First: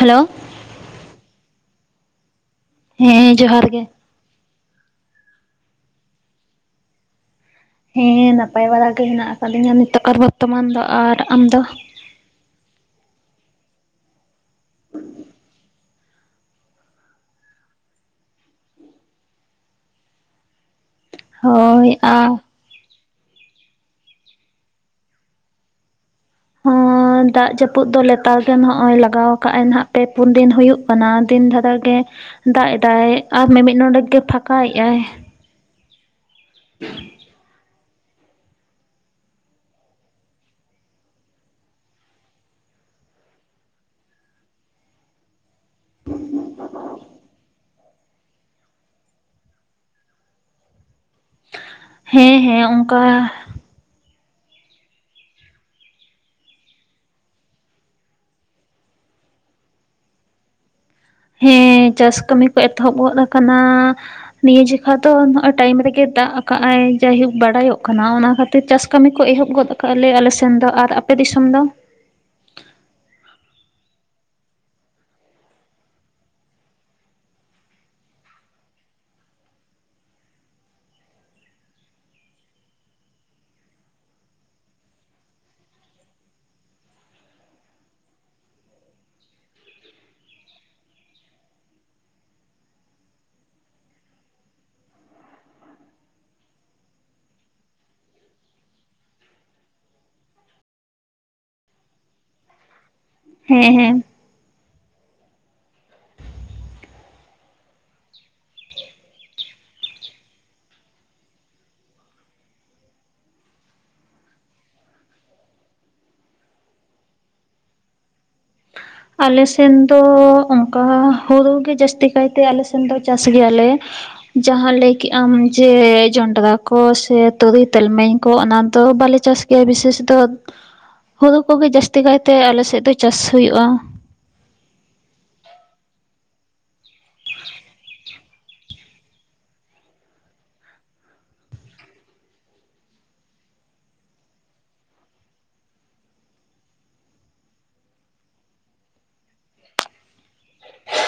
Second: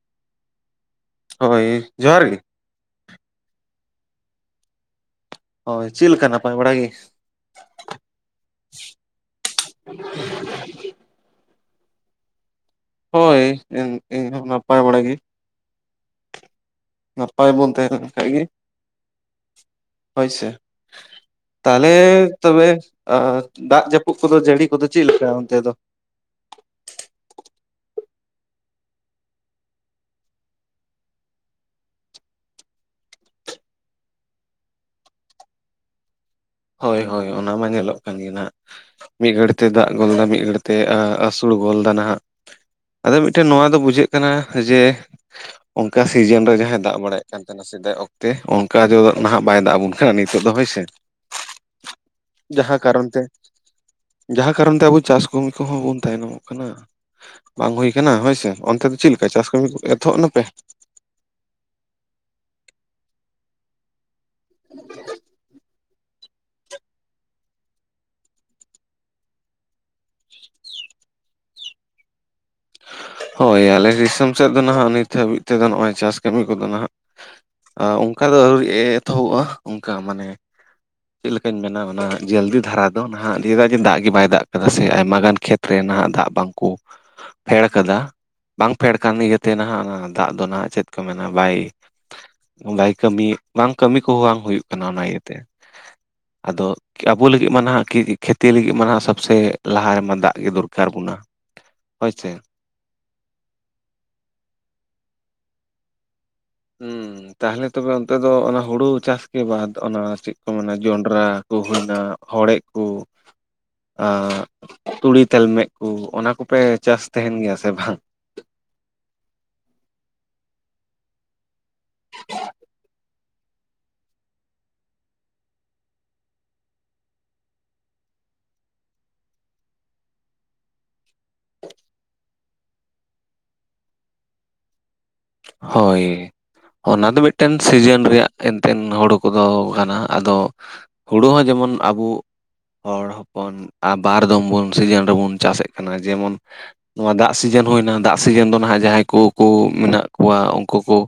Hello ᱦᱳᱭ, ᱡᱚᱦᱟᱨ ᱜᱮ ᱦᱮᱸᱡᱚᱦᱟᱨ ᱜᱮ ᱦᱳᱭ, ᱪᱮᱫ ᱞᱮᱠᱟ ᱱᱟᱯᱟᱭ ᱵᱟᱲᱟ ᱜᱮ? ᱦᱮᱸ ᱱᱟᱯᱟᱭ ᱵᱟᱲᱟ ᱜᱮ ᱦᱮᱱᱟᱜ ᱟᱠᱟᱫᱤᱧᱟ ᱱᱤᱛᱚᱜ ᱟᱨ ᱵᱚᱨᱛᱚᱢᱟᱱ ᱫᱚ ᱟᱨ ᱟᱢ ᱫᱚ? ᱦᱳᱭ ᱤᱧ ᱤᱧᱦᱚᱸ ᱱᱟᱯᱟᱭ ᱵᱟᱲᱟ ᱜᱮ᱾ ᱱᱟᱯᱟᱭ ᱵᱚᱱ ᱛᱟᱦᱮᱸ ᱞᱮᱱ ᱠᱷᱟᱡ ᱜᱮ ᱦᱳᱭ ᱥᱮ᱾ ᱦᱳᱭ ᱛᱟᱦᱞᱮ ᱟᱨ ᱛᱚᱵᱮ ᱟ ᱫᱟᱜ ᱡᱟᱹᱯᱩᱫ ᱠᱚᱫᱚ ᱡᱟᱹᱲᱤ ᱠᱚᱫᱚ ᱪᱮᱫᱞᱮᱠᱟ ᱚᱱᱛᱮ ᱫᱚ? ᱦᱚᱸ ᱫᱟᱜ ᱡᱟᱹᱯᱩᱫ ᱫᱚ ᱞᱮᱛᱟᱲ ᱜᱮ ᱱᱚᱜᱼᱚᱭ ᱞᱟᱜᱟᱣ ᱟᱠᱟᱫᱼ ᱟᱭ ᱱᱟᱦᱟᱜ ᱯᱮ ᱯᱩᱱ ᱫᱤᱱ ᱦᱩᱭᱩᱜ ᱠᱟᱱᱟ ᱫᱤᱱ ᱫᱷᱟᱨᱟ ᱜᱮ ᱫᱟᱜ ᱮᱫᱟᱭ ᱟᱨ ᱢᱤᱻᱢᱤᱫ ᱱᱚᱸᱰᱮᱠ ᱜᱮ ᱯᱷᱟᱸᱠᱟᱭᱮᱫ-ᱟᱭ᱾ ᱦᱳᱭ ᱦᱳᱭ ᱚᱱᱟ ᱢᱟ ᱧᱮᱞᱚᱜ ᱠᱟᱱ ᱜᱮ ᱱᱟᱦᱟᱜ᱾ ᱢᱤᱫ ᱜᱷᱟᱹᱲᱤ ᱛᱮ ᱫᱟᱜ ᱜᱚᱞ ᱫᱟ ᱢᱤᱫ ᱜᱷᱟᱹᱲᱤ ᱛᱮ ᱮ ᱟᱹᱥᱩᱲ ᱜᱚᱞ ᱫᱟ᱾ ᱟᱫᱚ ᱢᱤᱫᱴᱮᱱ ᱱᱚᱣᱟ ᱫᱚ ᱵᱩᱡᱷᱟᱹᱜ ᱠᱟᱱᱟ ᱡᱮ, ᱚᱱᱠᱟ ᱥᱤᱡᱟᱹᱱ ᱨᱮ ᱡᱟᱦᱟᱸ ᱫᱟᱜ ᱵᱟᱲᱟᱭᱮᱫ ᱠᱟᱱ ᱛᱟᱦᱮᱱᱟ᱾ ᱥᱮᱫᱟᱭ ᱚᱠᱛᱮ ᱚᱱᱠᱟ ᱫᱚ ᱱᱟᱦᱟᱜ ᱵᱟᱭ ᱫᱟᱜ ᱟᱵᱚᱱ ᱠᱟᱱᱟ ᱱᱤᱛᱚᱜ ᱫᱚ ᱦᱳᱭ ᱥᱮᱮ ᱾ ᱦᱮᱸ ᱦᱮᱸ ᱡᱟᱦᱟᱸ ᱚᱱᱠᱟ ᱠᱟᱨᱚᱱ ᱛᱮ ᱡᱟᱦᱟᱸ ᱠᱟᱨᱚᱱ ᱛᱮ ᱟᱵᱚ ᱪᱟᱥ ᱠᱟᱹᱢᱤ ᱠᱚᱦᱚᱸ ᱵᱚᱱ ᱛᱟᱭᱱᱚᱢᱚᱜ ᱠᱟᱱᱟ ᱾ ᱵᱟᱝ ᱦᱩᱭ ᱟᱠᱟᱱᱟ ᱦᱳᱭᱥᱮ, ᱚᱱᱛᱮ ᱫᱚ ᱪᱮᱫ ᱞᱮᱠᱟ ᱪᱟᱥ ᱠᱟᱹᱢᱤ ᱠᱚ ᱮᱛᱚᱦᱚᱵ ᱱᱟᱯᱮ? ᱦᱮᱸ ᱪᱟᱥ ᱠᱟᱹᱢᱤ ᱠᱚ ᱮᱛᱚᱦᱚᱵ ᱜᱚᱫ ᱠᱟᱱᱟ ᱱᱤᱭᱟᱹ ᱡᱮᱠᱷᱟ ᱫᱚ ᱱᱚᱜ-ᱚᱭ ᱴᱟᱭᱤᱢ ᱨᱮᱜᱮ ᱫᱟᱜ ᱟᱠᱟᱜ ᱟᱭ ᱡᱟᱭ ᱦᱳᱠ ᱵᱟᱰᱟᱭᱚᱜ ᱠᱟᱱᱟ ᱚᱱᱟ ᱠᱷᱟᱹᱛ ᱪᱟᱥ ᱠᱟᱹᱢᱤ ᱠᱚ ᱮᱦᱚᱵ ᱜᱚᱫ ᱟᱠᱟᱫ ᱟᱞᱮᱻᱟᱞᱮᱥᱮᱱ ᱫᱚ ᱟᱨ ᱟᱯᱮ ᱫᱤᱥᱚᱢ ᱫᱚ ᱦᱳᱭ ᱟᱞᱮ ᱫᱤᱥᱚᱢ ᱥᱮᱫ ᱫᱚ ᱱᱟᱦᱟᱜ ᱱᱤᱛ ᱦᱟᱹᱵᱤᱡ ᱛᱮᱫᱚ ᱱᱚᱜᱼᱚᱭ ᱪᱟᱥ ᱠᱟᱹᱢᱤ ᱠᱚᱫᱚ ᱱᱟᱦᱟᱜ ᱟᱸ ᱚᱱᱠᱟ ᱫᱚ ᱟᱹᱣᱨᱤ ᱮ ᱮᱛᱚᱦᱚᱵᱚᱜᱼᱟ ᱚᱱᱠᱟ ᱢᱟᱱᱮ ᱪᱮᱫ ᱞᱮᱠᱟᱧ ᱢᱮᱱᱟ ᱚᱱᱟ ᱡᱟᱹᱞᱫᱤ ᱫᱷᱟᱨᱟ ᱫᱚ ᱱᱟᱦᱟᱜ ᱱᱤᱭᱟᱹᱫᱟᱜ ᱡᱮ ᱫᱟᱜ ᱜᱮ ᱵᱟᱭ ᱫᱟᱜ ᱠᱟᱫᱟ ᱥᱮ ᱟᱭᱢᱟ ᱜᱟᱱ ᱠᱷᱮᱛ ᱨᱮ ᱱᱟᱦᱟᱜ ᱫᱟᱜ ᱵᱟᱝᱠᱩ ᱯᱷᱮᱲ ᱠᱟᱫᱟ ᱵᱟᱝ ᱯᱷᱮᱲ ᱠᱟᱱ ᱤᱭᱟᱹᱛᱮ ᱱᱟᱦᱟᱜ ᱚᱱᱟ ᱫᱟᱜ ᱫᱚ ᱱᱟᱦᱟᱜ ᱪᱮᱫ ᱠᱚ ᱢᱮᱱᱟ ᱵᱟᱭ ᱵᱟᱭ ᱠᱟᱹᱢᱤ ᱵᱟᱝ ᱠᱟᱹᱢᱤ ᱠᱚᱦᱚᱸ ᱵᱟᱝ ᱦᱳᱭᱳᱜ ᱠᱟᱱᱟ ᱚᱱᱟ ᱤᱭᱟᱹᱛᱮ ᱟᱫᱚ ᱟᱵᱚ ᱞᱟᱹᱜᱤᱫ ᱢᱟ ᱱᱟᱦᱟᱜ ᱠᱤ ᱠᱷᱮᱛᱤ ᱞᱟᱹᱜᱤᱫ ᱢᱟ ᱱᱟᱦᱟᱜ ᱥᱚᱵᱥᱮ ᱞᱟᱦᱟ ᱨᱮᱢᱟ ᱫᱟᱜ ᱜᱮ ᱫᱚᱨᱠᱟᱨ ᱵᱚᱱᱟ ᱦᱭ ᱥᱮ ᱾ ᱦᱮᱸ ᱦᱮᱸ ᱾ ᱦᱸ ᱛᱟᱦᱚᱞᱮ ᱛᱚᱵᱮ ᱚᱱᱛᱮ ᱫᱚ ᱚᱱᱟ ᱦᱩᱲᱩ ᱪᱟᱥ ᱠᱮ ᱵᱟᱫ ᱚᱱᱟ ᱪᱮᱫ ᱠᱚ ᱢᱮᱱᱟ ᱡᱚᱱᱰᱨᱟ [inaudible] ᱦᱚᱲᱮᱜ ᱠᱚ ᱾ [unintelligible] ᱛᱩᱲᱤ ᱛᱞᱢᱮᱜ ᱠᱚ ᱚᱱᱟ ᱠᱚᱯᱮ ᱪᱟᱥ ᱛᱟᱦᱮᱱ ᱜᱮᱭᱟ ᱥᱮ ᱵᱟᱝ? ᱟᱞᱮᱥᱮᱱ ᱫᱚ ᱚᱱᱠᱟ ᱦᱩᱲᱩ ᱜᱮ ᱡᱟᱹᱥᱛᱤ ᱠᱟᱭᱛᱮ ᱟᱞ ᱥᱮᱱ ᱫᱚ ᱪᱟᱥ ᱜᱮᱭᱟᱞᱮ ᱾ ᱡᱟᱦᱟᱸ ᱞᱟᱹᱭ ᱠᱮᱜ ᱟᱢ ᱡᱮ ᱡᱚᱱᱰᱨᱟ ᱠᱚ ᱥᱮ ᱛᱩᱨᱩ ᱛᱮᱞᱢᱮᱧ ᱠᱚ ᱚᱱᱟ ᱫᱚ ᱵᱟᱞᱮ ᱪᱟᱥ ᱜᱮ ᱵᱤᱥᱮᱥ ᱫᱚ ᱦᱩᱲᱩ ᱠᱚᱜᱮ ᱡᱟᱹᱟᱥᱛᱤ ᱠᱟᱭᱛᱮ ᱟᱞᱮᱥᱮᱫ ᱫᱚ ᱪᱟᱥ ᱦᱩᱭᱩᱜᱼᱟ ᱾ ᱦᱳᱭ ᱚᱱᱟ ᱫᱚ ᱢᱤᱫᱴᱮᱱ ᱥᱤᱡᱤᱱ ᱨᱮᱭᱟᱜ ᱮᱱᱛᱮᱫ ᱦᱩᱲᱩ ᱠᱚᱫᱚ ᱠᱟᱱᱟ ᱟᱫᱚ ᱦᱳᱲᱳ ᱦᱚᱸ ᱡᱮᱢᱚᱱ ᱟᱵᱚ ᱦᱚᱲ ᱦᱚᱯᱚᱱ ᱵᱟᱨ ᱫᱚᱢ ᱵᱚᱱ ᱥᱤᱡᱤᱱ ᱨᱮᱵᱚᱱ ᱪᱟᱥ ᱮᱫ ᱠᱟᱱᱟ ᱡᱮᱢᱚᱱ ᱱᱚᱣᱟ ᱫᱟᱜ ᱥᱤᱡᱮᱱ ᱦᱩᱭᱱᱟ ᱫᱟᱜ ᱥᱤᱡᱮᱱ ᱫᱚ ᱱᱟᱦᱟᱸᱜ ᱡᱟᱦᱟᱸᱭ ᱠᱚ ᱠᱚ ᱢᱮᱱᱟᱜ ᱠᱚᱣᱟ ᱩᱱᱠᱩ ᱠᱚ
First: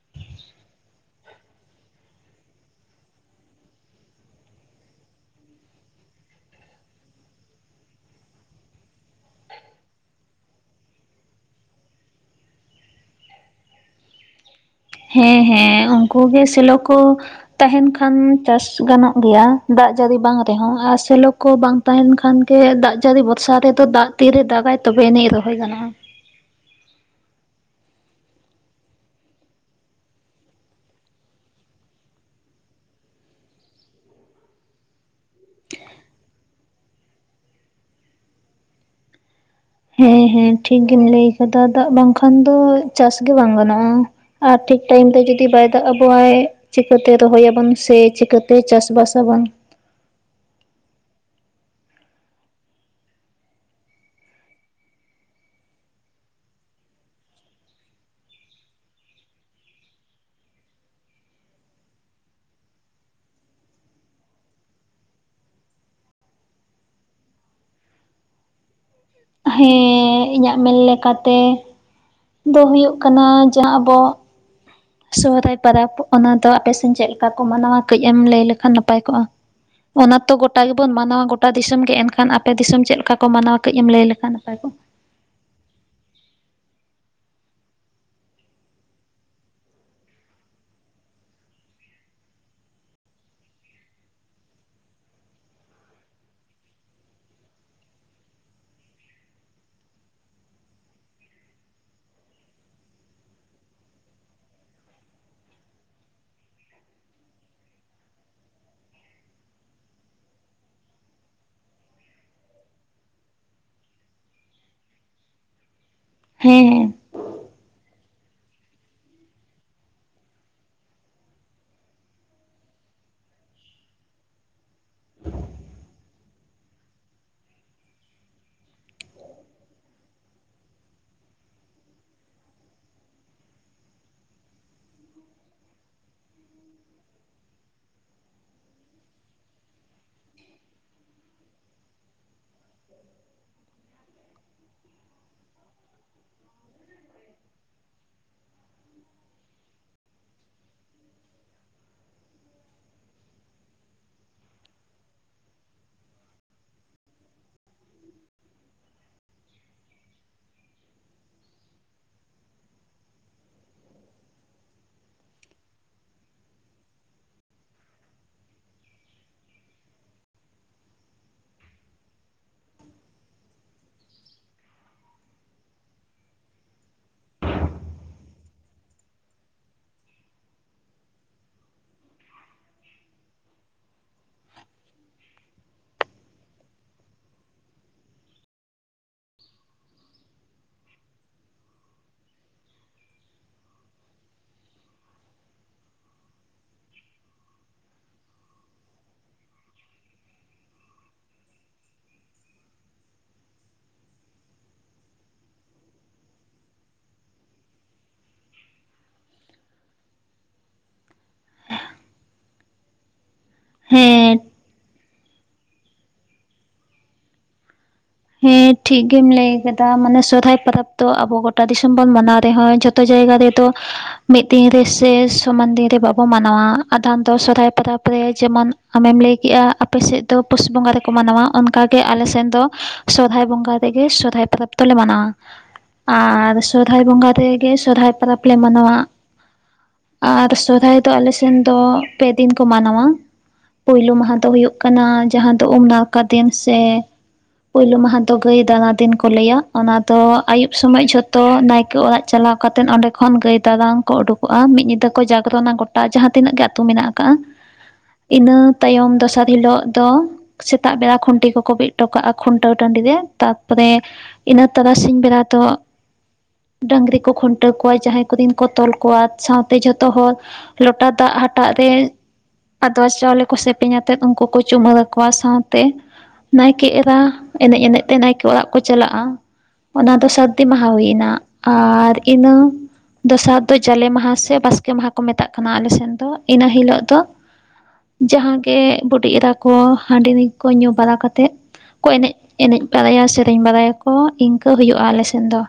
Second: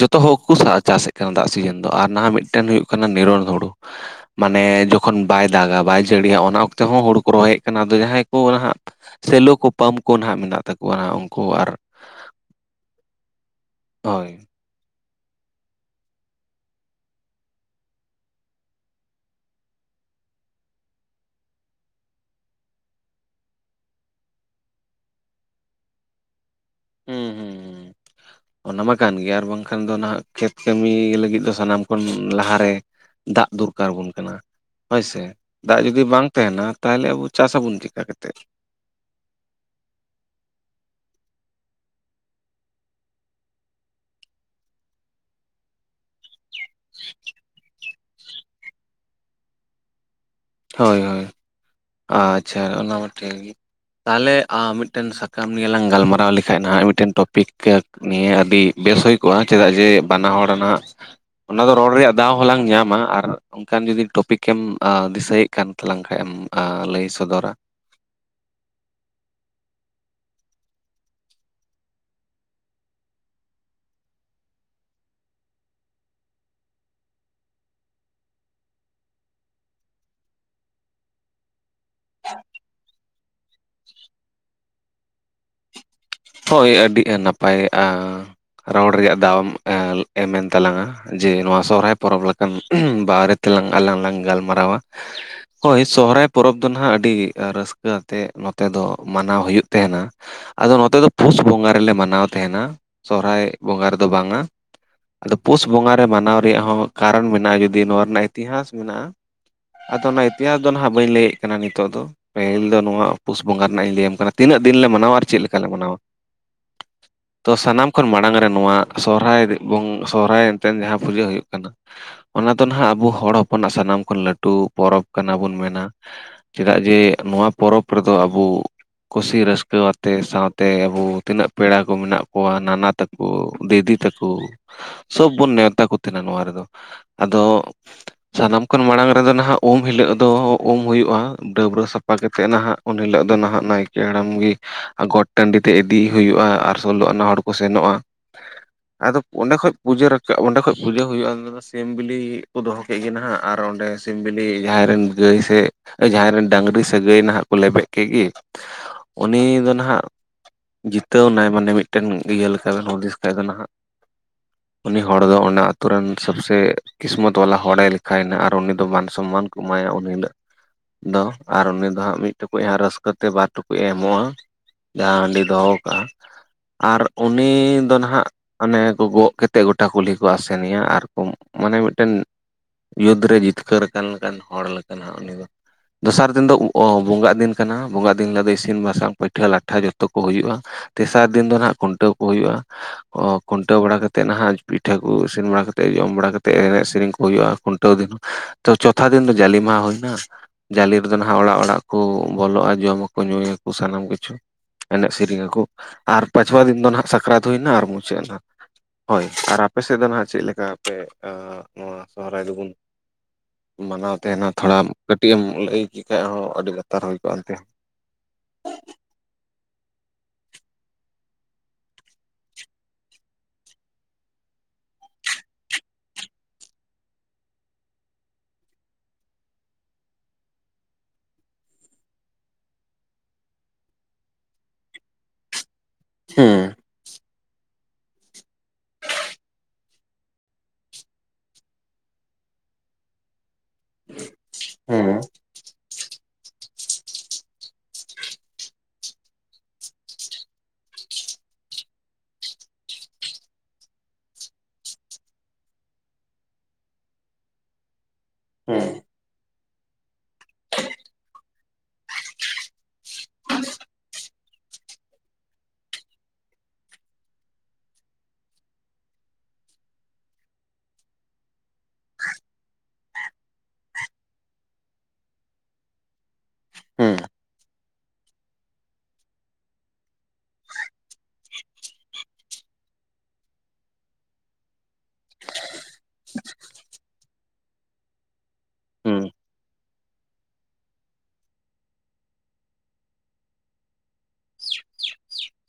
ᱡᱚᱛᱚ ᱦᱚᱲᱠᱚ ᱪᱟᱥᱮᱫ ᱠᱟᱱᱟ ᱫᱟᱜ ᱥᱤᱡᱮᱱ ᱫᱚ ᱟᱨ ᱱᱟᱦᱟᱜ ᱢᱤᱫᱴᱮᱱ ᱦᱩᱭᱩᱜ ᱠᱟᱱᱟ ᱱᱤᱨᱚᱱ ᱦᱩᱲᱳ ᱾ ᱢᱟᱱᱮ ᱡᱚᱠᱷᱚᱱ ᱵᱟᱭ ᱫᱟᱜᱟ ᱵᱟᱭ ᱡᱟᱹᱲᱤᱭᱟ ᱚᱱᱟ ᱚᱠᱛᱮᱚ ᱦᱚᱸ ᱦᱩᱲ ᱠᱚ ᱨᱚᱦᱚᱭᱮᱫ ᱠᱟᱱᱟ ᱟᱫᱚ ᱡᱟᱦᱟᱸᱭ ᱠᱚ ᱦᱟᱜ ᱥᱮᱞᱳ ᱠᱚ ᱯᱟᱢᱯ ᱠᱚ ᱱᱟᱦᱟᱜ ᱢᱮᱱᱟᱜ ᱛᱟᱠᱚᱣᱟ ᱱᱟ ᱩᱱᱠᱩ ᱟᱨ ᱦᱳᱭ ᱾ ᱦᱮᱸ ᱦᱮᱸ ᱩᱱᱠᱩ ᱜᱮ ᱥᱮᱞᱚ ᱠᱚ ᱛᱟᱦᱮᱱ ᱠᱷᱟᱱ ᱪᱟᱥ ᱜᱟᱱᱚᱜ ᱜᱮᱭᱟ ᱫᱟᱜ ᱡᱟᱹᱲᱤ ᱵᱟᱝ ᱨᱮᱦᱚᱸ ᱟᱨ ᱥᱮᱞᱚ ᱠᱚ ᱵᱟᱝ ᱛᱟᱦᱮᱱ ᱠᱷᱟᱱ ᱜᱮ ᱫᱟᱜ ᱡᱟᱹᱲᱤ ᱵᱚᱨᱥᱟ ᱨᱮᱫᱚ ᱫᱟᱜ ᱛᱤᱨᱮ ᱫᱟᱜᱟᱭ ᱛᱚᱵᱮ ᱮᱱᱮᱡ ᱨᱚᱦᱚᱭ ᱜᱟᱱᱚᱜᱼᱟ ᱾ ᱦᱩᱸ ᱦᱩᱸ ᱦᱩᱸ ᱾ ᱚᱱᱟ ᱢᱟ ᱠᱟᱱ ᱜᱮᱭᱟ ᱟᱨ ᱵᱟᱝᱠᱷᱟᱱ ᱫᱚ ᱱᱟᱦᱟᱜ ᱠᱷᱮᱛ ᱠᱟᱹᱢᱤ ᱞᱟᱹᱜᱤᱫ ᱫᱚ ᱥᱟᱱᱟᱢ ᱠᱷᱚᱱ ᱞᱟᱦᱟᱨᱮ ᱫᱟᱜ ᱫᱚᱨᱠᱟᱨ ᱟᱵᱚᱱ ᱠᱟᱱᱟ ᱾ ᱦᱳᱭᱥᱮ ᱫᱟᱜ ᱡᱩᱫᱤ ᱵᱟᱝ ᱛᱟᱦᱮᱱᱟ ᱛᱟᱦᱚᱞᱮ ᱟᱵᱚ ᱪᱟᱥ ᱟᱵᱚᱱ ᱪᱤᱠᱟ ᱠᱟᱛᱮᱫ? ᱦᱮᱸ ᱦᱮᱸ ᱴᱷᱤᱠ ᱜᱮᱢ ᱞᱟᱹᱭ ᱟᱠᱟᱫᱟ ᱫᱟᱜ ᱵᱟᱝᱠᱷᱟᱱ ᱫᱚ ᱪᱟᱥ ᱜᱮ ᱵᱟᱝ ᱜᱟᱱᱚᱜᱼᱟ ᱾ ᱟᱨ ᱴᱷᱤᱠ ᱴᱟᱭᱤᱢ ᱛᱮ ᱡᱩᱫᱤ ᱵᱟᱭ ᱫᱟᱜ ᱟᱵᱚᱣᱟᱭ ᱪᱤᱠᱟᱹᱛᱮ ᱨᱚᱦᱚᱭᱟᱵᱚᱱ ᱥᱮ ᱪᱤᱠᱟᱹᱛᱮ ᱪᱟᱥ ᱵᱟᱥ ᱟᱵᱚᱱ ᱾ ᱦᱳᱭ ᱦᱳᱭ ᱾ ᱟᱪᱪᱷᱟ ᱚᱱᱟ ᱢᱟ ᱴᱷᱤᱠ ᱜᱮ ᱾ ᱛᱟᱦᱚᱞᱮ ᱟ ᱢᱤᱫᱴᱮᱱ ᱥᱟᱠᱟᱢ ᱱᱤᱭᱟᱹ ᱞᱟᱝ ᱜᱟᱞᱢᱟᱨᱟᱣ ᱞᱮᱠᱷᱟᱡ ᱱᱟᱦᱟᱜ ᱢᱤᱫᱴᱮᱱ ᱴᱚᱯᱤᱠ ᱱᱤᱭᱟᱹ ᱟᱹᱰᱤ ᱵᱮᱥ ᱦᱩᱭ ᱠᱚᱜᱼᱟ ᱪᱮᱫᱟᱜ ᱡᱮ ᱵᱟᱱᱟ ᱦᱚᱲᱱᱟᱜ ᱚᱱᱟ ᱫᱚ ᱨᱚᱲ ᱨᱮᱭᱟᱜ ᱫᱟᱣ ᱦᱚᱸᱞᱟᱝ ᱧᱟᱢᱟ ᱟᱨ ᱚᱱᱠᱟᱱ ᱡᱩᱫᱤ ᱴᱚᱯᱤᱠ ᱮᱢ ᱟ ᱫᱤᱥᱟᱹᱭᱮᱫ ᱠᱟᱱ ᱛᱟᱞᱟᱝ ᱠᱷᱟᱱᱮᱢ ᱟ ᱞᱟᱹᱭ ᱥᱚᱫᱚᱨᱟ ᱾ ᱦᱮᱸ ᱤᱧᱟᱹᱜ ᱢᱮᱱ ᱞᱮᱠᱟᱛᱮ ᱫᱚ ᱦᱩᱭᱩᱜ ᱠᱟᱱᱟ ᱡᱟᱦᱟᱸ ᱟᱵᱚ ᱥᱚᱦᱚᱨᱟᱭ ᱯᱚᱨᱟᱵᱽ ᱚᱱᱟ ᱫᱚ ᱟᱯᱮᱥᱱ ᱪᱮᱫ ᱞᱮᱠᱟ ᱠᱚ ᱢᱟᱱᱟᱣᱟ ᱠᱟᱺᱡ ᱮᱢ ᱞᱟᱹᱭ ᱞᱮᱠᱷᱟᱱ ᱱᱟᱯᱟᱭ ᱠᱚᱜᱼᱟ ᱚᱱᱟ ᱛᱚ ᱜᱚᱴᱟ ᱜᱮᱵᱚᱱ ᱢᱟᱱᱟᱣᱟ ᱜᱚᱴᱟ ᱫᱤᱥᱚᱢ ᱜᱮ ᱮᱱᱠᱷᱟᱱ ᱟᱯᱮ ᱫᱤᱥᱚᱢ ᱪᱮᱫ ᱞᱮᱠᱟ ᱠᱚ ᱢᱟᱱᱟᱣᱟ ᱠᱟᱹᱡ ᱮᱢ ᱞᱟᱹᱭ ᱞᱮᱠᱷᱟᱱ ᱱᱟᱯᱟᱭ ᱠᱚᱜᱼᱟ ᱾ ᱦᱳᱭ ᱟᱹᱰᱤ ᱱᱟᱯᱟᱭ ᱟ ᱨᱚᱲ ᱨᱮᱭᱟᱜ ᱫᱟᱣᱮᱢ ᱮᱢᱮᱱ ᱛᱟᱞᱟᱝᱟ ᱾ ᱡᱮ ᱱᱚᱣᱟ ᱥᱚᱦᱚᱨᱟᱭ ᱯᱚᱨᱚᱵᱽ ᱞᱮᱠᱟᱱ ᱵᱟᱨᱮ ᱛᱮᱞᱟᱝ ᱟᱞᱟᱝ ᱞᱟᱝ ᱜᱟᱞᱢᱟᱨᱟᱣ-ᱟ ᱦᱳᱭ ᱥᱚᱦᱚᱨᱟᱭ ᱯᱚᱨᱚᱵᱽ ᱫᱚ ᱱᱟᱦᱟᱜ ᱟᱹᱰᱤ ᱨᱟᱹᱥᱠᱟᱹ ᱟᱛᱮ ᱱᱚᱛᱮ ᱫᱚ ᱢᱟᱱᱟᱣ ᱦᱩᱭᱩᱜ ᱛᱟᱦᱮᱸᱱᱟ ᱟᱫᱚ ᱱᱚᱛᱮ ᱫᱚ ᱯᱩᱥ ᱵᱚᱸᱜᱟ ᱨᱮᱞᱮ ᱢᱟᱱᱟᱣ ᱛᱟᱦᱮᱱᱟ ᱥᱚᱦᱚᱨᱟᱭ ᱵᱚᱸᱜᱟ ᱨᱮᱫᱚ ᱵᱟᱝ-ᱟ ᱟᱫᱚ ᱯᱩᱥ ᱵᱚᱸᱜᱟ ᱨᱮ ᱢᱟᱱᱟᱣ ᱨᱮᱭᱟᱜ ᱦᱚᱸ ᱠᱟᱨᱚᱱ ᱢᱮᱱᱟᱜᱼᱟ ᱡᱩᱫᱤ ᱱᱚᱣᱟ ᱨᱮᱱᱟᱜ ᱤᱛᱤᱦᱟᱥ ᱢᱮᱱᱟᱜᱼᱟ ᱾ ᱟᱫᱚ ᱚᱱᱟ ᱤᱛᱤᱦᱟᱥ ᱫᱚ ᱱᱟᱦᱟᱜ ᱵᱟᱹᱧ ᱞᱟᱹᱭᱮᱫ ᱠᱟᱱᱟ ᱱᱤᱛᱚᱜ ᱫᱚ ᱾ ᱯᱟᱹᱦᱤᱞ ᱫᱚ ᱱᱚᱣᱟ ᱯᱩᱥ ᱵᱚᱸᱜᱟ ᱨᱮᱱᱟᱜ ᱤᱧ ᱞᱟᱹᱭᱟᱢ ᱠᱟᱱᱟ ᱛᱤᱱᱟᱹᱜ ᱫᱤᱱ ᱞᱮ ᱢᱟᱱᱟᱣᱟ ᱟᱨ ᱪᱮᱫ ᱞᱮᱠᱟᱞᱮ ᱢᱟᱱᱟᱣᱟ ᱾ ᱦᱮᱸ ᱦᱮᱸ ᱾ ᱛᱚ ᱥᱟᱱᱟᱢ ᱠᱷᱚᱱ ᱢᱟᱲᱟᱝ ᱨᱮ ᱱᱚᱣᱟ ᱥᱚᱨᱦᱟᱭ [unintelligible] ᱥᱚᱨᱦᱟᱭ ᱮᱱᱛᱮ ᱡᱟᱦᱟᱸ ᱯᱩᱡᱟᱹ ᱦᱩᱭᱩᱜ ᱠᱟᱱᱟ ᱾ ᱚᱱᱟ ᱫᱚ ᱦᱟᱜ ᱟᱵᱚ ᱦᱚᱲ ᱦᱚᱯᱚᱱᱟᱜ ᱥᱟᱱᱟᱢ ᱠᱷᱚᱱ ᱞᱟᱹᱴᱩ ᱯᱚᱨᱚᱵᱽ ᱠᱟᱱᱟ ᱵᱚᱱ ᱢᱮᱱᱟ ᱾ ᱪᱮᱫᱟᱜ ᱡᱮ ᱱᱚᱣᱟ ᱯᱚᱨᱚᱵᱽ ᱨᱮᱫᱚ ᱟᱵᱩ ᱠᱩᱥᱤ ᱨᱟᱹᱥᱠᱟᱹ ᱟᱛᱮ ᱥᱟᱶᱛᱮ ᱥᱮ ᱟᱵᱚ ᱛᱤᱱᱟᱹᱜ ᱯᱮᱲᱟ ᱠᱚ ᱢᱮᱱᱟᱜ ᱠᱚᱣᱟ ᱱᱟᱱᱟ ᱛᱟᱠᱚ ᱫᱤᱫᱤ ᱛᱟᱠᱚ ᱾ ᱥᱚᱵ ᱵᱚᱱ ᱱᱮᱶᱛᱟ ᱠᱚ ᱛᱟᱦᱮᱱᱟ ᱱᱚᱣᱟ ᱨᱮᱫᱚ ᱟᱫᱚ ᱥᱟᱱᱟᱢ ᱠᱷᱚᱱ ᱢᱟᱲᱟᱝ ᱨᱮᱫᱚ ᱱᱟᱦᱟᱜ ᱩᱢ ᱦᱤᱞᱳᱜ ᱫᱚ ᱩᱢ ᱦᱩᱭᱩᱜᱼᱟ ᱰᱟᱹᱵᱽᱨᱟᱹ ᱥᱟᱯᱷᱟ ᱥᱟᱯᱟ ᱠᱟᱛᱮᱫ ᱱᱟᱦᱟᱜ ᱩᱱ ᱦᱤᱞᱳᱜ ᱫᱚ ᱱᱟᱦᱟᱜ ᱱᱟᱭᱠᱮ ᱦᱟᱲᱟᱢ ᱜᱮ ᱜᱚᱴ ᱴᱟᱺᱰᱤ ᱛᱮ ᱤᱫᱤ ᱦᱩᱭᱩᱜᱼᱟ ᱟᱨ ᱥᱳᱞᱳ ᱟᱱᱟ ᱦᱚᱲ ᱠᱚ ᱥᱮᱱᱚᱜᱼᱟ ᱟᱫᱚ ᱚᱸᱰᱮ ᱠᱷᱚᱡ ᱯᱩᱡᱟᱹ ᱨᱟᱠᱟᱜ ᱚᱸᱰᱮ ᱠᱷᱚᱡ ᱯᱩᱡᱟᱹ ᱦᱩᱭᱩᱜᱼᱟ ᱥᱤᱢ ᱵᱤᱞᱤ ᱠᱚ ᱫᱚᱦᱚ ᱠᱮᱜ ᱜᱮ ᱱᱟᱦᱟᱜ ᱟᱨ ᱚᱸᱰᱮ ᱥᱤᱢ ᱵᱤᱞᱤ ᱡᱟᱦᱟᱸᱭ ᱨᱮᱱ ᱜᱟᱹᱭ ᱥᱮ ᱡᱟᱦᱟᱸᱭ ᱨᱮᱱ ᱰᱟᱝᱨᱤ ᱥᱮ ᱥᱟᱹᱜᱟᱹᱭ ᱱᱟᱦᱟᱜ ᱠᱚ ᱞᱮᱵᱮᱫ ᱠᱮᱫ ᱜᱮ ᱩᱱᱤ ᱫᱚ ᱱᱟᱦᱟᱜ ᱡᱤᱛᱟᱹᱣ ᱮᱱᱟᱭ ᱢᱟᱱᱮ ᱢᱤᱫᱴᱮᱱ ᱤᱭᱟᱹ ᱞᱮᱠᱟ ᱵᱮᱱ ᱦᱩᱫᱤᱥ ᱠᱷᱟᱱ ᱫᱚ ᱱᱟᱦᱟᱜ ᱩᱱᱤ ᱦᱚᱲ ᱫᱚ ᱚᱱᱟ ᱟᱛᱩ ᱨᱮᱱ ᱥᱚᱵᱥᱮ ᱠᱤᱥᱢᱚᱛ ᱵᱟᱞᱟ ᱦᱚᱲᱮ ᱞᱮᱠᱷᱟᱭᱱᱟ ᱟᱨ ᱩᱱᱤ ᱫᱚ ᱢᱟᱱ ᱥᱚᱱᱢᱟᱱ ᱮᱢᱟᱭᱟ ᱩᱱ ᱦᱤᱞᱳᱜ ᱫᱚ ᱟᱨ ᱩᱱᱤ ᱫᱚ ᱦᱟᱸᱜ ᱢᱤᱫ ᱴᱩᱠᱩᱡ ᱦᱟᱸᱜ ᱨᱟᱹᱥᱠᱟᱹᱛᱮ ᱵᱟᱨ ᱴᱩᱠᱩᱡ ᱮᱢᱚᱜᱼᱟ ᱡᱟᱦᱟᱸᱭ ᱦᱟᱺᱰᱤᱭ ᱫᱚᱦᱚ ᱠᱟᱜᱼᱟ ᱟᱨ ᱩᱱᱤ ᱫᱚ ᱱᱟᱦᱟᱜ ᱚᱱᱮ ᱠᱚ ᱜᱚᱜ ᱠᱟᱛᱮᱫ ᱜᱚᱴᱟ ᱠᱩᱞᱦᱤ ᱠᱚ ᱟᱥᱮᱱᱮᱭᱟ ᱟᱨᱠᱚ ᱢᱟᱱᱮ ᱢᱤᱫᱴᱮᱱ ᱡᱩᱛ ᱨᱮ ᱡᱤᱛᱠᱟᱹᱨ ᱟᱠᱟᱱ ᱞᱮᱠᱟᱱ ᱦᱚᱲ ᱞᱮᱠᱟ ᱦᱟᱜ ᱩᱱᱤ ᱫᱚᱥᱟᱨ ᱫᱤᱱ ᱫᱚ ᱵᱚᱸᱜᱟᱜ ᱫᱤᱱ ᱠᱟᱱᱟ ᱵᱚᱸᱜᱟ ᱫᱤᱱ ᱦᱤᱞᱳᱜ ᱫᱚ ᱤᱥᱤᱱ ᱵᱟᱥᱟᱝ ᱯᱤᱴᱷᱟᱹ ᱞᱟ ᱴᱷᱟ ᱡᱚᱛᱚ ᱠᱚ ᱦᱩᱭᱩᱜᱼᱟ ᱛᱮᱥᱟᱨ ᱫᱤᱱ ᱫᱚ ᱟᱸᱜ ᱠᱷᱩᱱᱴᱟᱹᱣ ᱠᱚ ᱦᱩᱭᱩᱜᱼᱟ ᱠᱷᱩᱱᱴᱟᱹᱣ ᱵᱟᱲᱟ ᱠᱟᱛᱮᱜ ᱱᱟᱦᱟᱜ ᱯᱤᱴᱷᱟᱹ ᱠᱚ ᱤᱥᱤᱱ ᱵᱟᱲᱟ ᱠᱟᱛᱮᱫ ᱡᱚᱢ ᱵᱟᱲᱟ ᱠᱟᱛᱮᱜ ᱮᱱᱮᱡ ᱥᱮᱨᱮᱧ ᱠᱚ ᱦᱩᱭᱩᱜᱼᱟ ᱠᱷᱩᱱᱴᱟᱹᱣ ᱫᱤᱱ ᱛᱚ ᱪᱚᱛᱷᱟ ᱫᱤᱱ ᱫᱚ ᱡᱟᱞᱮ ᱢᱟᱦᱟ ᱦᱩᱭᱱᱟ ᱡᱟᱞᱮ ᱨᱮᱫᱚ ᱱᱟᱦᱟᱜ ᱚᱲᱟᱜ ᱚᱲᱟᱜ ᱠᱚ ᱵᱚᱞᱚᱜᱼᱟ ᱡᱚᱢᱟᱠᱚ ᱧᱩᱭᱟᱠᱚ ᱥᱟᱱᱟᱢ ᱠᱤᱪᱷᱩ ᱮᱱᱮᱡ ᱥᱮᱨᱮᱧ ᱟᱠᱚ ᱟᱨ ᱯᱟᱸᱪᱷᱣᱟ ᱫᱤᱱ ᱫᱚ ᱱᱟᱦᱟᱜ ᱥᱟᱠᱨᱟᱛ ᱦᱩᱭᱱᱟ ᱟᱨ ᱢᱩᱪᱟᱹᱫ ᱱᱟ ᱦᱳᱭ ᱟᱨ ᱟᱯᱮ ᱥᱮᱫ ᱫᱚ ᱱᱟᱦᱟᱜ ᱪᱮᱫ ᱞᱮᱠᱟ ᱥᱮ ᱮ ᱱᱚᱣᱟ ᱥᱚᱦᱨᱟᱭ ᱫᱚᱵᱚᱱ ᱢᱟᱱᱟᱣ ᱦᱮᱸ ᱛᱟᱦᱮᱱᱟ ᱛᱷᱚᱲᱟ ᱠᱟ. ᱴᱤᱭᱮᱢ ᱞᱟ. ᱭ ᱠᱮ ᱠᱷᱟᱡ ᱦᱚᱸ ᱟᱹᱰᱤ ᱞᱟᱛᱟᱨ ᱦᱩᱭ ᱠᱚᱜᱼᱟ ᱮᱱᱛᱮ ᱦᱮᱸ ᱴᱷᱤᱠ ᱜᱮᱢ ᱞᱟᱹᱭ ᱟᱠᱟᱫᱟ ᱢᱟᱱᱮ ᱥᱚᱨᱚᱦᱟᱭ ᱯᱚᱨᱟᱽ ᱫᱚ ᱟᱵᱚ ᱜᱚᱴᱟ ᱫᱤᱥᱚᱢ ᱵᱚᱱ ᱢᱟᱱᱟᱣ ᱨᱮᱦᱚᱸ ᱡᱚᱷᱛᱚ ᱡᱟᱭᱜᱟ ᱨᱮ ᱫᱚ ᱢᱤᱫ ᱫᱤᱱ ᱨᱮᱥᱮ ᱥᱚᱢᱟᱱ ᱫᱤᱱ ᱨᱮ ᱵᱟᱵᱚ ᱢᱟᱱᱟᱣᱟ ᱟᱫᱷᱚᱢ ᱫᱚ ᱥᱚᱦᱨᱟᱭ ᱯᱚᱨᱚᱵᱽ ᱨᱮ ᱡᱮᱢᱚᱱ ᱟᱢᱮᱢ ᱞᱟᱹᱭ ᱠᱮᱜᱼᱟ ᱟᱯᱮ ᱥᱮᱫ ᱫᱚ ᱯᱩᱥ ᱵᱚᱸᱜᱟ ᱨᱮᱠᱚ ᱢᱟᱱᱟᱣᱟ ᱚᱱᱠᱟᱜᱮ ᱟᱞᱮ ᱥᱮᱱ ᱫᱚ ᱥᱚᱨᱦᱟᱭ ᱵᱚᱸᱜᱟ ᱨᱮᱜᱮ ᱥᱚᱦᱨᱟᱭ ᱯᱚᱨᱚᱵᱽ ᱫᱚᱞᱮ ᱢᱟᱱᱟᱣᱟ ᱦᱮᱸ ᱟᱨ ᱥᱚᱦᱨᱟᱭ ᱵᱚᱸᱜᱟ ᱨᱮ ᱜᱮ ᱥᱚᱨᱚᱦᱟᱭ ᱯᱚᱨᱚᱵᱽ ᱞᱮ ᱢᱟᱱᱟᱣᱟ ᱟᱨ ᱥᱚᱨᱦᱟᱭ ᱫᱚ ᱟᱞᱮᱥᱮᱱ ᱫᱚ ᱯᱮ ᱫᱤᱱ ᱠᱚ ᱢᱟᱱᱟᱣᱟ ᱯᱩᱭᱞᱳ ᱢᱟᱦᱟ ᱫᱚ ᱦᱩᱭᱩᱜ ᱠᱟᱱᱟ ᱦᱮᱸ ᱡᱟᱦᱟᱸ ᱫᱚ ᱩᱢ ᱱᱟᱲᱠᱟ ᱫᱤᱱ ᱥᱮ ᱯᱩᱭᱞᱳ ᱢᱟᱦᱟ ᱫᱚ ᱜᱟᱹᱭ ᱫᱟᱱᱟ ᱫᱤᱱ ᱠᱚ ᱞᱟᱹᱭᱟ ᱚᱱᱟ ᱫᱚ ᱟᱭᱩᱵ ᱥᱚᱢᱚᱭ ᱡᱷᱚᱛᱚ ᱱᱟᱭᱠᱮ ᱚᱲᱟᱜ ᱪᱟᱞᱟᱣ ᱠᱟᱛᱮᱫ ᱚᱸᱰᱮ ᱠᱷᱚᱱ ᱜᱟᱹᱭ ᱫᱟᱨᱟᱱ ᱠᱚ ᱩᱰᱩᱠᱚᱜᱼᱟ ᱢᱤᱫ ᱧᱤᱫᱟᱹ ᱠᱚ ᱡᱟᱜᱽᱨᱚᱱᱟ ᱜᱚᱴᱟ ᱡᱟᱦᱟᱸ ᱛᱤᱱᱟᱹᱜ ᱜᱮ ᱟᱹᱛᱩ ᱢᱮᱱᱟᱜ ᱠᱟᱜ-ᱟ [inaudible] ᱤᱱᱟᱹ ᱦᱮᱸ ᱛᱟᱭᱚᱢ ᱫᱚᱥᱟᱨ ᱦᱤᱞᱚᱜ ᱫᱚ ᱥᱮᱛᱟᱜ ᱵᱮᱲᱟ ᱠᱷᱩᱱᱴᱤ ᱠᱚᱠᱚ ᱵᱤᱫ ᱦᱚᱴᱚ ᱠᱟᱜᱼᱟ ᱠᱷᱩᱱᱴᱟᱹᱣ ᱴᱟᱺᱰᱤ ᱨᱮ ᱛᱟᱨᱯᱚᱨᱮ ᱤᱱᱟᱹ ᱛᱚᱨᱟ ᱥᱤᱧ ᱵᱮᱲᱟ ᱫᱚ ᱰᱟᱹᱟᱝᱨᱤ ᱠᱚ ᱠᱷᱩᱱᱴᱟᱹᱣ ᱠᱚᱣᱟ ᱡᱟᱦᱟᱸᱭ ᱠᱚ ᱨᱤᱱ ᱠᱚ ᱛᱚᱞ ᱠᱚᱣᱟ ᱥᱟᱶᱛᱮ ᱡᱷᱚᱛᱚ ᱦᱚᱲ ᱞᱚᱴᱟ ᱫᱟᱜ ᱦᱟᱴᱟᱜ ᱨᱮ ᱟᱫᱽᱣᱟ ᱪᱟᱣᱞᱮ ᱠᱚ ᱥᱮᱯᱮᱧ ᱟᱛᱮᱜ ᱩᱱᱠᱩ ᱠᱚ ᱪᱩᱢᱟᱹᱨ ᱟᱠᱚᱣᱟ ᱥᱟᱶᱛᱮ ᱱᱟᱭᱠᱮ ᱮᱨ ᱦᱮᱸ ᱨᱟ ᱮᱱᱮᱡ ᱮᱱᱮᱡ ᱛᱮ ᱱᱟᱭᱠᱮ ᱚᱲᱟᱜ ᱠᱚ ᱪᱟᱞᱟᱜᱼᱟ ᱚᱱᱟ ᱫᱚ ᱥᱟᱹᱨᱫᱤ ᱢᱟᱦᱟ ᱦᱩᱭᱱᱟ ᱟᱨ ᱤᱱᱟᱹ ᱫᱚᱥᱟᱨ ᱫᱚ ᱡᱟᱞᱮ ᱢᱟᱦᱟ ᱥᱮ ᱵᱟᱥᱠᱮ ᱢᱟᱦᱟ ᱠᱚ ᱢᱮᱛᱟᱜ ᱠᱟᱱᱟ ᱟᱞᱮᱥᱮᱱ ᱫᱚ ᱤᱱᱟᱹ ᱦᱤᱞᱳᱜ ᱫᱚ ᱡᱟᱦᱟᱸ ᱜᱮ ᱦᱮᱸ ᱵᱩᱰᱤ ᱮᱨᱟ ᱠᱚ ᱦᱟᱺᱰᱤ ᱠᱚ ᱧᱩ ᱵᱟᱲᱟ ᱠᱟᱛᱮᱜ ᱠᱚ ᱮᱱᱮᱡ ᱮᱱᱮᱡ ᱵᱟᱲᱟᱭᱟ ᱥᱮᱨᱮᱧ ᱵᱟᱲᱟᱭᱟᱠᱚ ᱤᱱᱠᱟᱹ ᱦᱩᱭᱩᱜᱼᱟ ᱟᱞᱮᱥᱮᱱ ᱫᱚ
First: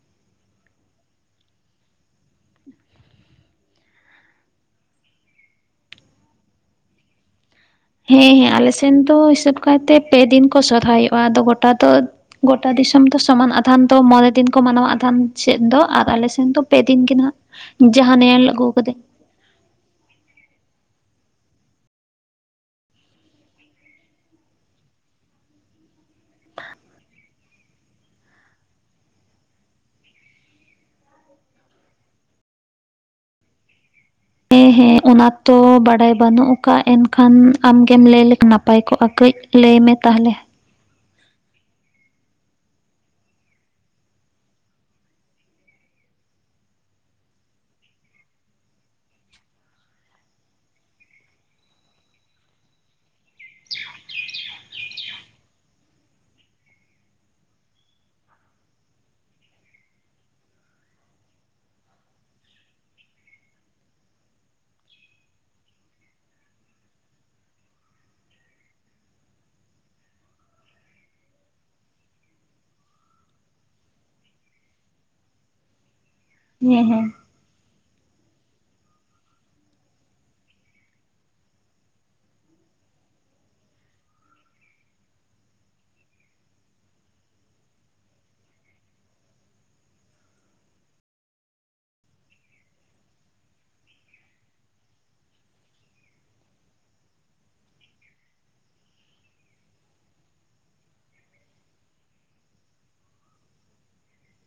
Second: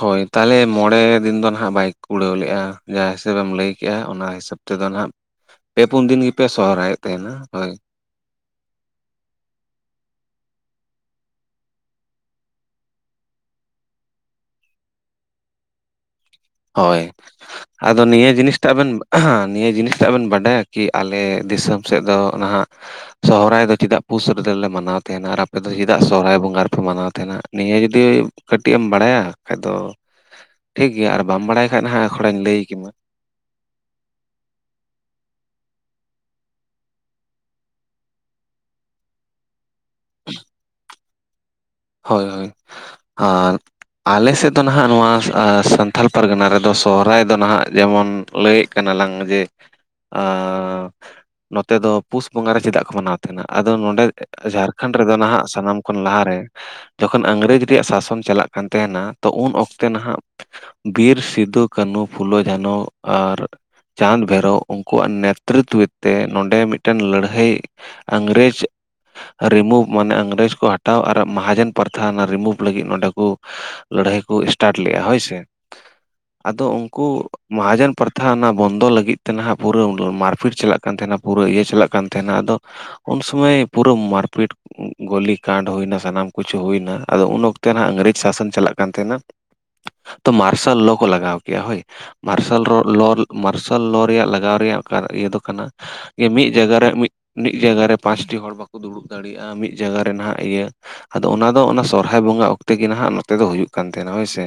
ᱦᱳᱭ ᱛᱟᱦᱚᱞᱮ ᱢᱚᱬᱮ ᱫᱤᱱ ᱫᱚ ᱱᱟᱦᱟᱜ ᱵᱟᱭ ᱠᱩᱲᱟᱹᱣ ᱞᱮᱜᱼᱟ ᱡᱟᱦᱟᱸ ᱦᱤᱥᱟᱹᱵᱮᱢ ᱞᱟᱹᱭ ᱠᱮᱜᱼᱟ ᱚᱱᱟ ᱦᱤᱥᱟᱹᱵ ᱛᱮᱫᱚ ᱱᱟᱦᱟᱜ ᱯᱮ ᱯᱩᱱ ᱫᱤᱱ ᱜᱮᱯᱮ ᱥᱚᱦᱚᱨᱟᱭᱚᱜ ᱛᱟᱦᱮᱱᱟ ᱦᱳᱭ ᱦᱮᱸ ᱦᱮᱸ ᱟᱞᱮᱥᱮᱱ ᱫᱚ ᱦᱤᱥᱟᱹᱵ ᱠᱟᱭᱛᱮ ᱯᱮ ᱫᱤᱱ ᱠᱚ ᱥᱚᱨᱦᱟᱭ ᱦᱩᱭᱩᱜᱼᱟ ᱟᱫᱚ ᱜᱚᱴᱟ ᱫᱚ ᱜᱚᱴᱟ ᱫᱤᱥᱚᱢ ᱫᱚ ᱥᱚᱢᱟᱱ ᱟᱫᱷᱟᱱ ᱫᱚ ᱢᱚᱬᱮ ᱫᱤᱱ ᱠᱚ ᱢᱟᱱᱟᱣᱟ ᱟᱫᱷᱟᱱ ᱥᱮᱫ ᱫᱚ ᱟᱨ ᱟᱞᱮᱥᱮᱫ ᱫᱚ ᱯᱮ ᱫᱤᱱ ᱦᱳᱭ ᱜᱮ ᱱᱟᱦᱟᱜ ᱡᱟᱦᱟᱸ ᱱᱮᱞ ᱟᱹᱜᱩ ᱠᱟ. ᱫᱟ. ᱧ ᱦᱮ ᱱᱤᱭᱟᱹ ᱡᱤᱱᱤᱥ ᱴᱟᱜ ᱵᱤᱱ ᱵᱟᱰᱟᱭᱟ ᱠᱤ ᱟᱞᱮ ᱫᱤᱥᱚᱢ ᱥᱮᱫ ᱫᱚ ᱱᱟᱦᱟᱜ ᱥᱚᱦᱚᱨᱟᱭ ᱫᱚ ᱪᱮᱫᱟᱜ ᱯᱩᱥ ᱨᱮᱫᱚᱞᱮ ᱢᱟᱱᱟᱣ ᱛᱟᱦᱮᱱᱟ ᱟᱨ ᱟᱯᱮ ᱫᱚ ᱪᱮᱫᱟᱜ ᱥᱚᱦᱚᱨᱟᱭ ᱵᱚᱸᱜᱟ ᱨᱮᱯᱮ ᱢᱟᱱᱟᱣ ᱛᱟᱦᱮᱱᱟ ᱱᱤᱭᱟᱹ ᱡᱩᱚᱫᱤ ᱠᱟᱹᱴᱤᱡ ᱮᱢ ᱵᱟᱲᱟᱭᱟ ᱠᱷᱟᱡ ᱫᱚ ᱴᱷᱤᱠᱜᱮᱭᱟ ᱟᱨ ᱵᱟᱢ ᱵᱟᱲᱟᱭ ᱠᱷᱟᱡ ᱦᱟᱸᱜ ᱠᱷᱚᱲᱟᱧ ᱞᱟᱹᱭ ᱠᱮᱢᱟ ᱦᱮᱸ ᱦᱮᱸ ᱚᱱᱟ ᱛᱚ ᱵᱟᱰᱟᱭ ᱵᱟᱹᱱᱩᱜ ᱠᱟᱫ ᱮᱱᱠᱷᱟᱱ ᱟᱢ ᱜᱮᱢ ᱞᱟᱹᱭ ᱞᱮᱠᱷᱟᱱ ᱱᱟᱯᱟᱭ ᱠᱚᱜᱼᱟ ᱠᱟᱹᱡ ᱞᱟᱹᱭ ᱢᱮ ᱛᱟᱦᱚᱞᱮ ᱦᱳᱭ ᱦᱳᱭ ᱟᱫ ᱟᱞᱮ ᱥᱮᱫ ᱫᱚ ᱱᱟᱦᱟᱜ ᱱᱚᱣᱟ ᱥᱟᱱᱛᱟᱞ ᱯᱟᱨᱜᱟᱱᱟ ᱨᱮᱫᱚ ᱥᱚᱦᱚᱨᱟᱭ ᱫᱚ ᱱᱟᱦᱟᱜ ᱡᱮᱢᱚᱱ ᱞᱟᱹᱭ ᱠᱟᱱᱟ ᱞᱟᱝ ᱡᱮ ᱱᱚᱛᱮ ᱫᱚ ᱯᱩᱥ ᱵᱚᱸᱜᱟ ᱨᱮ ᱪᱮᱫᱟᱜ ᱠᱚ ᱢᱟᱱᱟᱣ ᱛᱟᱦᱮᱱᱟ ᱟᱫᱚ ᱱᱚᱰᱮ ᱡᱷᱟᱲᱠᱷᱚᱸᱰ ᱨᱮᱫᱚ ᱱᱟᱦᱟᱜ ᱥᱟᱱᱟᱢ ᱠᱷᱚᱱ ᱞᱟᱦᱟ ᱨᱮ ᱡᱚᱠᱷᱚᱱ ᱤᱝᱨᱮᱡᱽ ᱨᱮᱭᱟᱜ ᱥᱟᱥᱚᱱ ᱪᱟᱞᱟᱜ ᱠᱟᱱ ᱛᱟᱦᱮᱱᱟ ᱛᱚ ᱩᱱ ᱚᱠᱛᱮ ᱱᱟᱦᱟᱜ ᱵᱤᱨ ᱥᱤᱫᱩ ᱠᱟᱹᱱᱦᱩ ᱯᱷᱩᱞᱳ ᱡᱷᱟᱱᱚ ᱟᱨ ᱪᱟᱸᱫᱽ ᱵᱷᱳᱭᱨᱳ ᱩᱱᱠᱩᱣᱟᱜ ᱱᱮᱛᱨᱤᱛᱚ ᱛᱮ ᱱᱚᱰᱮ ᱢᱤᱫᱴᱮᱱ ᱞᱟᱹᱲᱦᱟᱹᱭ ᱤᱝᱨᱮᱡᱽ ᱨᱤᱢᱩᱵᱷ ᱢᱟᱱᱮ ᱤᱝᱨᱮᱹᱡᱽ ᱠᱚ ᱦᱟᱹᱴᱟᱣ ᱟᱨ ᱢᱟᱦᱟᱡᱮᱱ ᱯᱨᱛᱷᱟ ᱨᱤᱢᱩᱵᱷ ᱞᱟᱹᱜᱤᱫ ᱱᱚᱰᱮ ᱠᱚ ᱞᱟᱹᱲᱦᱟᱹᱭ ᱠᱚ ᱮᱥᱴᱟᱴ ᱞᱮᱜᱼᱟ ᱦᱳᱭ ᱥᱮ ᱟᱫᱚ ᱦᱮᱸ ᱩᱱᱠᱩ ᱦᱮᱸ ᱢᱚᱦᱟᱡᱚᱱ ᱯᱨᱛᱷᱟ ᱚᱱᱟ ᱵᱚᱱᱫᱚ ᱞᱟᱹᱜᱤᱫ ᱛᱮ ᱱᱟᱦᱟᱜ ᱯᱩᱨᱟᱹ ᱢᱟᱨᱯᱷᱤᱴ ᱪᱟᱞᱟᱜ ᱠᱟᱱ ᱛᱟᱦᱮᱱᱟ ᱯᱩᱨᱟᱹ ᱤᱭᱟᱹ ᱪᱟᱞᱟᱜ ᱠᱟᱱ ᱛᱟᱦᱮᱱᱟ ᱟᱫᱚ ᱩᱱ ᱥᱩᱢᱟᱹᱭ ᱯᱩᱨᱟᱹ ᱢᱟᱨᱯᱤᱴ ᱜᱚᱞᱤ ᱠᱟᱰ ᱦᱩᱭ ᱱᱟ ᱥᱟᱱᱟᱢ ᱠᱤᱪᱷᱩ ᱦᱩᱭᱱᱟ ᱟᱫᱚ ᱩᱱ ᱚᱠᱛᱮ ᱱᱟᱦᱟᱜ ᱤᱝᱨᱮᱹᱡᱽ ᱥᱟᱥᱚᱱ ᱪᱟᱞᱟᱜ ᱠᱟᱱ ᱛᱟᱦᱮᱱᱟ ᱛᱚ ᱢᱟᱨᱥᱟᱞ ᱞᱚ ᱠᱚ ᱞᱟᱜᱟᱣ ᱠᱮᱭᱟ ᱦᱳᱭ ᱢᱟᱨᱥᱟᱞ ᱞᱚ ᱢᱟᱨᱥᱟᱞ ᱞᱚ ᱨᱮᱭᱟᱜ ᱞᱟᱜᱟᱣ ᱨᱮᱭᱟᱜ ᱤᱭᱟᱹ ᱫᱚ ᱠᱟᱱᱟ [unintelligible] ᱢᱤᱫ ᱡᱟᱭᱜᱟ ᱢᱤᱫ ᱡᱟᱭᱜᱟ ᱯᱟᱸᱪᱴᱤ ᱦᱚᱲ ᱵᱟᱠᱚ ᱫᱩᱲᱩᱵ ᱫᱟᱲᱤᱭᱟᱜᱼᱟ ᱢᱤᱫ ᱡᱟᱭᱜᱟ ᱱᱟᱦᱟᱜ ᱤᱭᱟᱹ ᱟᱫᱚ ᱚᱱᱟ ᱫᱚ ᱚᱱᱟ ᱥᱚᱦᱟᱨᱟᱭ ᱵᱚᱸᱜᱟ ᱚᱠᱛᱮ ᱜᱮ ᱱᱟᱦᱟᱜ ᱱᱚᱛᱮ ᱫᱚ ᱦᱩᱭᱩᱜ ᱠᱟᱱ ᱛᱟᱦᱮᱱᱟ ᱦᱳᱭ ᱥᱮ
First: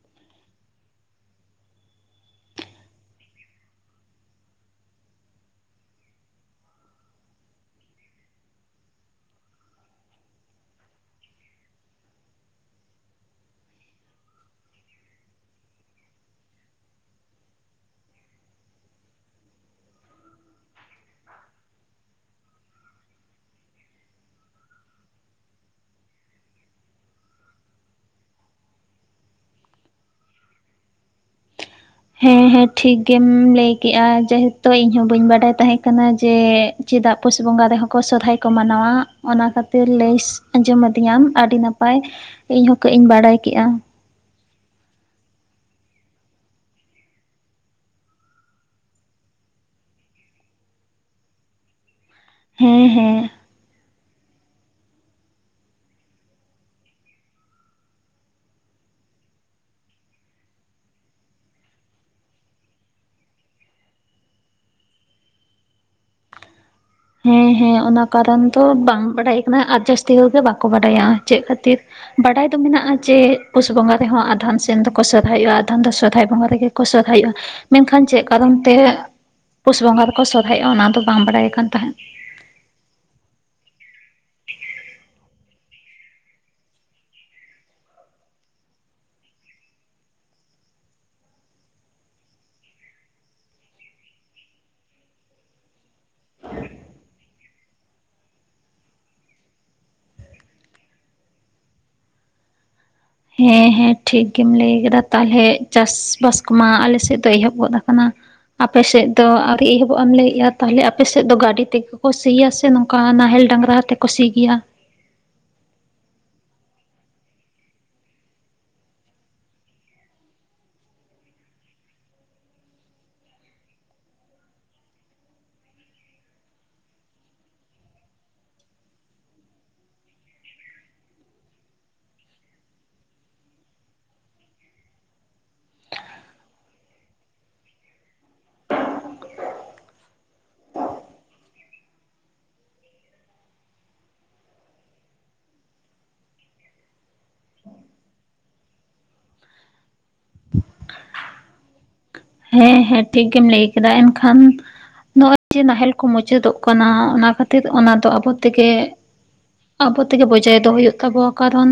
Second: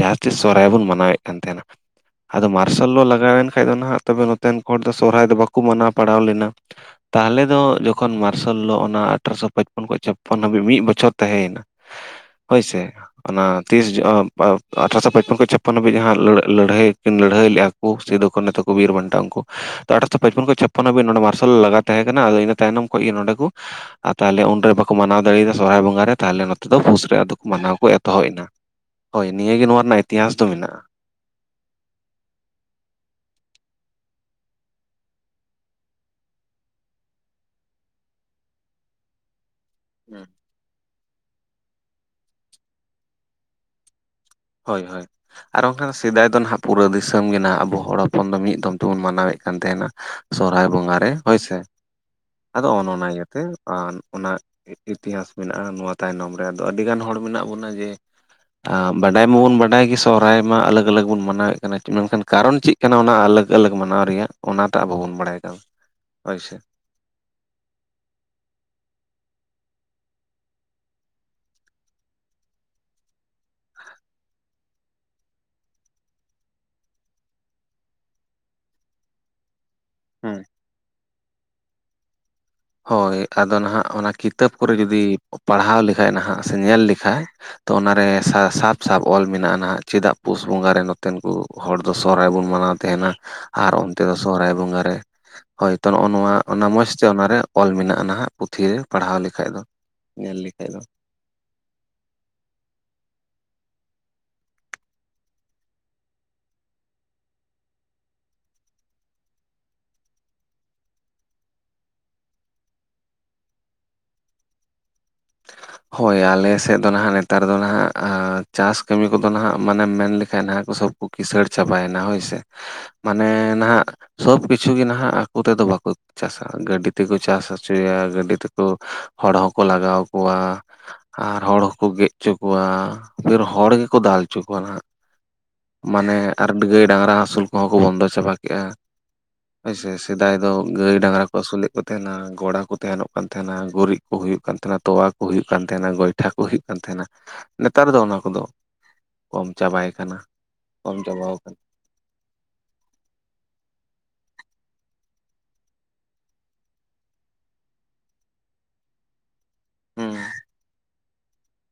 ᱡᱟᱦᱟᱛᱮ ᱥᱚᱦᱚᱨᱟᱭ ᱵᱚᱱ ᱢᱟᱱᱟᱣ ᱮᱫ ᱠᱟᱱ ᱛᱟᱦᱮᱱᱟ ᱟᱫᱚ ᱢᱟᱨᱥᱟᱞ ᱞᱚ ᱞᱟᱜᱟᱣ ᱮᱱ ᱠᱷᱟᱱ ᱫᱚ ᱱᱟᱦᱟᱜ ᱛᱚᱵᱮ ᱱᱚᱛᱮᱱ ᱦᱚᱲ ᱫᱚ ᱥᱚᱨᱦᱟᱭ ᱫᱚ ᱵᱟᱠᱚ ᱢᱟᱱᱟᱣ ᱯᱟᱲᱟᱣ ᱞᱮᱱᱟ ᱛᱟᱦᱚᱞᱮ ᱫᱚ ᱡᱚᱠᱷᱚᱱ ᱢᱟᱨᱥᱟᱞ ᱞᱚ ᱚᱱᱟ ᱟᱴᱷᱨᱚᱥᱚ ᱯᱚᱪᱯᱚᱱ ᱠᱷᱚᱱ ᱪᱟᱯ ᱢᱤᱫ ᱵᱚᱪᱷᱚᱨ ᱛᱟᱦᱮᱸᱭᱮᱱᱟ ᱦᱳᱭ ᱥᱮ ᱚᱱᱟ ᱛᱤᱥ ᱟᱴᱷᱨᱚᱥᱚ ᱯᱚᱪᱯᱚᱱ ᱠᱷᱚᱱᱚ ᱪᱷᱟᱯᱱᱚ ᱦᱟᱹᱵᱤᱡ ᱡᱟᱦᱟᱸ ᱞᱟᱹᱲᱦᱟᱹᱭ ᱠᱤᱱ ᱞᱟᱹᱲᱦᱟᱹᱭ ᱞᱮᱭᱼᱟ ᱠᱩ ᱥᱤᱫᱩ ᱠᱟᱹᱱᱦᱩ ᱛᱟᱠᱚ ᱵᱤᱨ ᱵᱟᱱᱴᱟ ᱩᱱᱠᱩ ᱟᱴᱷᱮᱨᱚᱥᱚ ᱯᱟᱸᱪᱯᱚᱱ ᱠᱷᱚᱱ ᱪᱷᱟᱯᱚᱱ ᱦᱟᱵᱤᱡ ᱱᱚᱰᱮ ᱢᱟᱨᱥᱟᱞ ᱞᱟᱜᱟ ᱛᱟᱦᱮᱸ ᱠᱟᱱᱟ ᱤᱱᱟᱹ ᱛᱟᱭᱱᱚᱢ ᱠᱷᱚᱱ ᱱᱚᱰᱮ ᱠᱚ ᱟᱨ ᱛᱟᱦᱚᱞᱮ ᱩᱱᱨᱮ ᱵᱟᱠᱚ ᱠᱚ ᱢᱟᱱᱟᱣ ᱫᱟᱲᱮᱭ ᱟᱫᱟ ᱥᱚᱨᱦᱟᱭ ᱵᱚᱸᱜᱟ ᱨᱮ ᱛᱟᱦᱚᱞᱮ ᱱᱚᱛᱮ ᱫᱚ ᱯᱩᱥ ᱨᱮ ᱟᱫᱚ ᱢᱟᱱᱟᱣ ᱠᱚ ᱮᱛᱚᱦᱚᱵ ᱮᱱᱟ ᱦᱳᱭ ᱱᱤᱭᱟᱹ ᱜᱮ ᱱᱚᱣᱟ ᱨᱮᱱᱟᱜ ᱤᱛᱤᱦᱟᱸᱥ ᱫᱚ ᱢᱮᱱᱟᱜᱼᱟ ᱦᱮᱸ ᱦᱮᱸ ᱴᱷᱤᱠ ᱜᱮᱢ ᱞᱟᱹᱭ ᱠᱮᱜ ᱡᱮᱦᱩᱛᱩ ᱤᱧ ᱦᱚᱸ ᱵᱟᱹᱧ ᱵᱟᱰᱟᱭ ᱛᱟᱦᱮᱸ ᱠᱟᱱᱟ ᱡᱮ ᱪᱮᱫᱟᱜ ᱯᱩᱥ ᱵᱚᱸᱜᱟ ᱨᱮᱦᱚᱸ ᱠᱚ ᱥᱚᱦᱚᱨᱟᱭ ᱠᱚ ᱢᱟᱱᱟᱣ-ᱟ ᱚᱱᱟ ᱠᱷᱟᱹᱛᱤᱨ ᱞᱟᱹᱭ ᱟᱸᱡᱚᱢ ᱟᱹᱫᱤᱧᱟᱢ ᱟᱹᱰᱤ ᱱᱟᱯᱟᱭ ᱤᱧ ᱦᱚ ᱠᱟᱹᱡ ᱤᱧ ᱵᱟᱲᱟᱭ ᱠᱮᱫᱼᱟ ᱦᱳᱭ ᱦᱳᱭ ᱟᱨ ᱵᱟᱝᱠᱷᱟᱱ ᱥᱮᱫᱟᱭ ᱫᱚ ᱱᱟᱦᱟᱜ ᱯᱩᱨᱟᱹ ᱫᱤᱥᱚᱢ ᱜᱮ ᱱᱟᱦᱟᱜ ᱟᱵᱚ ᱦᱚᱲ ᱦᱚᱯᱚᱱ ᱫᱚ ᱢᱤᱫ ᱫᱚᱢ ᱛᱮᱵᱚᱱ ᱢᱟᱱᱟᱣ ᱮᱫ ᱠᱟᱱ ᱛᱟᱦᱮᱱᱟ ᱥᱚᱨᱦᱟᱭ ᱵᱚᱸᱜᱟ ᱨᱮ ᱦᱳᱭ ᱥᱮ ᱟᱫᱚ ᱚᱱ ᱦᱮᱸ ᱚᱱᱟ ᱦᱮᱸ ᱤᱭᱟᱹᱛᱮ [unintelligible] ᱚᱱᱟ ᱤᱛᱤᱛᱤᱦᱟᱸᱥ ᱢᱮᱱᱟᱜᱼᱟ ᱱᱚᱣᱟ ᱛᱟᱭᱱᱚᱢ ᱨᱮ ᱟᱫᱚ ᱟᱹᱰᱤ ᱜᱟᱱ ᱦᱚᱲ ᱢᱮᱱᱟᱜ ᱵᱚᱱᱟ ᱡᱮ ᱟᱨᱢ [unintelligible] ᱵᱟᱰᱟᱭ ᱢᱟᱵᱚᱱ ᱵᱟᱰᱟᱭ ᱜᱮ ᱥᱚᱦᱚᱨᱟᱭ ᱢᱟ ᱟᱞᱟᱜᱽ ᱟᱞᱟᱜᱽ ᱵᱚᱱ ᱢᱟᱱᱟᱣ ᱮᱫ ᱠᱟᱱᱟ ᱢᱮᱱᱠᱷᱟᱱ ᱠᱟᱨᱚᱱ ᱪᱮᱫ ᱠᱟᱱᱟ ᱚᱱᱟ ᱟᱞᱟᱜᱽᱼᱟᱞᱟᱜᱽ ᱢᱟᱱᱟᱣ ᱨᱮᱭᱟᱜ ᱚᱱᱟᱛᱮ ᱟᱵᱚ ᱵᱚᱱ ᱵᱟᱰᱟᱭ ᱠᱟᱱᱟ ᱦᱳᱭ ᱥᱮ ᱦᱮᱸ ᱦᱮᱸ ᱚᱱᱟ ᱠᱟᱨᱚᱱ ᱫᱚ ᱵᱟᱝ ᱵᱟᱰᱟᱭ ᱠᱟᱱᱟ ᱟᱨ ᱡᱟᱹᱥᱛᱤ ᱦᱚᱲᱜ ᱜᱮ ᱵᱟᱠᱚ ᱵᱟᱰᱟᱭᱟ ᱪᱮᱫ ᱠᱷᱟᱹᱛᱤᱨ ᱵᱟᱰᱟᱭ ᱫᱚ ᱢᱮᱱᱟᱜᱼᱟ ᱡᱮ ᱯᱩᱥ ᱵᱚᱸᱜᱟ ᱨᱮᱦᱚᱸ ᱟᱫᱷᱮᱱ ᱥᱮᱱ ᱫᱚᱠᱚ ᱥᱚᱨᱦᱟᱭᱚᱜᱼᱟ ᱟᱫᱷᱟᱱ ᱫᱚ ᱥᱚᱨᱦᱟᱭ ᱵᱚᱸᱜᱟ ᱨᱮᱜᱮ ᱠᱚ ᱥᱚᱨᱦᱟᱭ ᱢᱮᱱᱠᱷᱟᱱ ᱪᱮᱫ ᱠᱟᱨᱚᱱ ᱛᱮ ᱯᱩᱥ ᱵᱚᱸᱜᱟ ᱠᱚ ᱦᱮᱸ ᱥᱚᱨᱦᱟᱭᱚᱜᱼᱟ ᱚᱱᱟ ᱫᱚ ᱵᱟᱝ ᱵᱟᱰᱟᱭ ᱠᱟᱱ ᱛᱟᱦᱮᱸᱫ ᱦᱳᱭ ᱟᱫᱚ ᱱᱟᱦᱟᱜ ᱚᱱᱟ ᱠᱤᱛᱟᱹᱵ ᱠᱚᱨᱮ ᱡᱩᱫᱤ ᱯᱟᱲᱦᱟᱣ ᱞᱮᱠᱷᱟᱡ ᱱᱟᱦᱟᱜ ᱥᱮ ᱧᱮᱞ ᱞᱮᱠᱷᱟ ᱛᱚ ᱚᱱᱟᱨᱮ ᱥᱟᱵ ᱥᱟᱵ ᱚᱞ ᱢᱮᱱᱟᱜᱼᱟ ᱪᱮᱫᱟᱜ ᱯᱩᱥ ᱵᱚᱸᱜᱟ ᱨᱮ ᱱᱚᱛᱮᱱ ᱠᱚ ᱦᱚᱲ ᱫᱚ ᱥᱚᱨᱦᱟᱭ ᱵᱚᱱ ᱢᱟᱱᱟᱣ ᱛᱟᱦᱮᱱᱟ ᱟᱨ ᱚᱱᱛᱮ ᱫᱚ ᱥᱚᱨᱦᱟᱭ ᱵᱚᱸᱜᱟ ᱨᱮ ᱦᱳᱭ ᱛᱚ ᱱᱚᱜᱼᱚ ᱱᱚᱣᱟ ᱚᱱᱟ ᱢᱚᱸᱡᱽ ᱛᱮ ᱚᱱᱟᱨᱮ ᱚᱞ ᱢᱮᱱᱟᱜᱼᱟ ᱱᱟᱦᱟᱜ ᱯᱩᱛᱷᱷᱤ ᱨᱮ ᱯᱟᱲᱦᱟᱣ ᱞᱮᱠᱷᱟᱡ ᱫᱚ ᱧᱮᱞ ᱞᱮᱠᱟᱱ ᱫᱚ ᱦᱮᱸ ᱦᱮᱸ ᱴᱷᱤᱠ ᱜᱮᱢ ᱞᱟᱹᱭ ᱠᱮᱫᱟ ᱛᱟᱦᱚᱞᱮ ᱪᱟᱥ ᱵᱟᱥ ᱠᱚᱢᱟ ᱟᱞᱮ ᱥᱮᱫ ᱫᱚ ᱮᱦᱚᱵ ᱜᱚᱫ ᱠᱟᱱᱟ ᱟᱯᱮᱥᱮᱫ ᱫᱚ ᱟᱨ ᱮᱦᱚᱵᱚᱜ ᱮᱢ ᱞᱟᱹᱭᱮᱜᱼᱟ ᱛᱟᱦᱚᱞᱮ ᱟᱯᱮᱥᱮᱫ ᱫᱚ ᱜᱟᱹᱰᱤ ᱛᱮᱜᱮ ᱠᱚ ᱥᱤᱭᱟ ᱥᱮ ᱱᱚᱝᱠᱟ ᱚᱱᱠᱟ ᱱᱟᱦᱮᱞ ᱰᱟᱝᱨᱟ ᱛᱮ ᱠᱩ ᱥᱤ ᱜᱮᱭᱟ [inaudible] ᱦᱳᱭ ᱟᱞᱮᱥᱮᱫ ᱫᱚ ᱱᱟᱦᱟᱜ ᱱᱮᱛᱟᱨ ᱫᱚ ᱱᱟᱦᱟᱜ ᱪᱟᱥ ᱠᱟᱹᱢᱤ ᱠᱚᱫᱚ ᱱᱟᱦᱟᱜ ᱢᱟᱱᱮᱢ ᱢᱮᱱ ᱞᱮᱠᱷᱟᱱᱡ ᱱᱟᱦᱟᱜ ᱠᱚ ᱥᱳᱵ ᱠᱤᱥᱟᱹᱲ ᱪᱟᱵᱟᱭᱮᱱᱟ ᱦᱳᱭᱥᱮ ᱢᱟᱱᱮ ᱱᱟᱦᱟᱜ ᱥᱚᱵ ᱠᱤᱪᱷᱩ ᱜᱮ ᱱᱟᱦᱟᱜ ᱟᱠᱚ ᱛᱮᱫᱚ ᱵᱟᱠᱚ ᱪᱟᱥᱟ ᱜᱟᱹᱰᱤ ᱛᱮᱠᱚ ᱪᱟᱥ ᱦᱚᱪᱚᱭᱟ ᱜᱟᱹᱰᱤ ᱛᱮᱠᱚ ᱦᱚᱲ ᱦᱚᱸᱠᱚ ᱞᱟᱜᱟᱣ ᱠᱚᱣᱟ ᱟᱨ ᱦᱚᱲ ᱦᱚᱸᱠᱚ ᱜᱮᱫ ᱦᱚᱪᱚ ᱠᱚᱣᱟ ᱯᱷᱤᱨ ᱦᱚᱲ ᱜᱮᱠᱚ ᱫᱟᱞ ᱦᱚᱪᱚ ᱠᱚᱣᱟ ᱱᱟᱜ ᱢᱟᱱᱮ ᱟᱨ ᱜᱟᱹᱭ ᱰᱟᱝᱨᱟ ᱦᱟᱹᱥᱩᱞ ᱠᱚᱦᱚᱸ ᱠᱚ ᱵᱚᱱᱫᱚ ᱪᱟᱵᱟ ᱠᱮᱜᱼᱟ ᱦᱳᱭ ᱥᱮ ᱥᱮᱫᱟᱭ ᱫᱚ ᱜᱟᱹᱭ ᱰᱟᱝᱨᱟ ᱠᱚ ᱟᱹᱥᱩᱞᱮᱫ ᱠᱚ ᱛᱟᱦᱮᱱᱟ ᱜᱚᱲᱟ ᱠᱚ ᱛᱟᱦᱮᱱᱚᱜ ᱠᱟᱱ ᱛᱟᱦᱮᱱᱟ ᱜᱩᱨᱤᱡ ᱠᱚ ᱦᱩᱭᱩᱜ ᱠᱟᱱ ᱛᱟᱦᱮᱱᱟ ᱛᱚᱣᱟ ᱠᱚ ᱦᱩᱭᱩᱜ ᱠᱟᱱ ᱛᱟᱦᱮᱱᱟ ᱜᱚᱭᱴᱷᱟ ᱠᱚ ᱦᱩᱭᱩᱜ ᱠᱟᱱ ᱛᱟᱦᱮᱱᱟ ᱱᱮᱛᱟᱨ ᱫᱚ ᱚᱱᱟ ᱠᱚᱫᱚ ᱠᱚᱢ ᱪᱟᱵᱟᱭ ᱠᱟᱱᱟ ᱠᱚᱢ ᱪᱟᱵᱟᱣ ᱠᱟᱱᱟ ᱦᱮᱸ ᱦᱮᱸ ᱴᱷᱤᱠ ᱜᱮᱢ ᱞᱟᱹᱭ ᱠᱟᱫᱟ ᱮᱱᱠᱷᱟᱱ ᱱᱚᱜ ᱚᱚᱭ ᱡᱮ ᱱᱟᱦᱮᱞ ᱠᱚ ᱢᱩᱪᱟᱹᱫᱚᱜ ᱠᱟᱱᱟ ᱚᱱᱟ ᱠᱷᱟᱹᱛᱤᱨ ᱚᱱᱟ ᱫᱚ ᱟᱵᱚ ᱛᱮᱜᱮ ᱟᱵᱚ ᱦᱩᱸ ᱛᱮᱜᱮ ᱵᱚᱡᱟᱭ ᱫᱚ ᱦᱩᱭᱩᱜ ᱛᱟᱵᱚᱱᱟ ᱠᱟᱨᱚᱱ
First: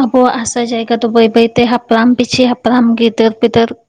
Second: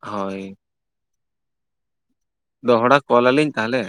ᱟᱵᱚᱣᱟᱜ ᱦᱳᱭ ᱟᱥᱟ ᱡᱟᱭᱜᱟ ᱫᱚ ᱵᱟᱹᱭ ᱵᱟᱹᱭᱛᱮ ᱦᱟᱯᱲᱟᱢ ᱯᱤᱪᱷᱤ ᱦᱟᱯᱲᱟᱢ ᱫᱚᱦᱲᱟ ᱜᱤᱫᱟ. ᱠᱚᱞ ᱨ ᱟᱹᱞᱤᱧ ᱯᱤᱫᱟᱹᱲ ᱛᱟᱦᱚᱞᱮ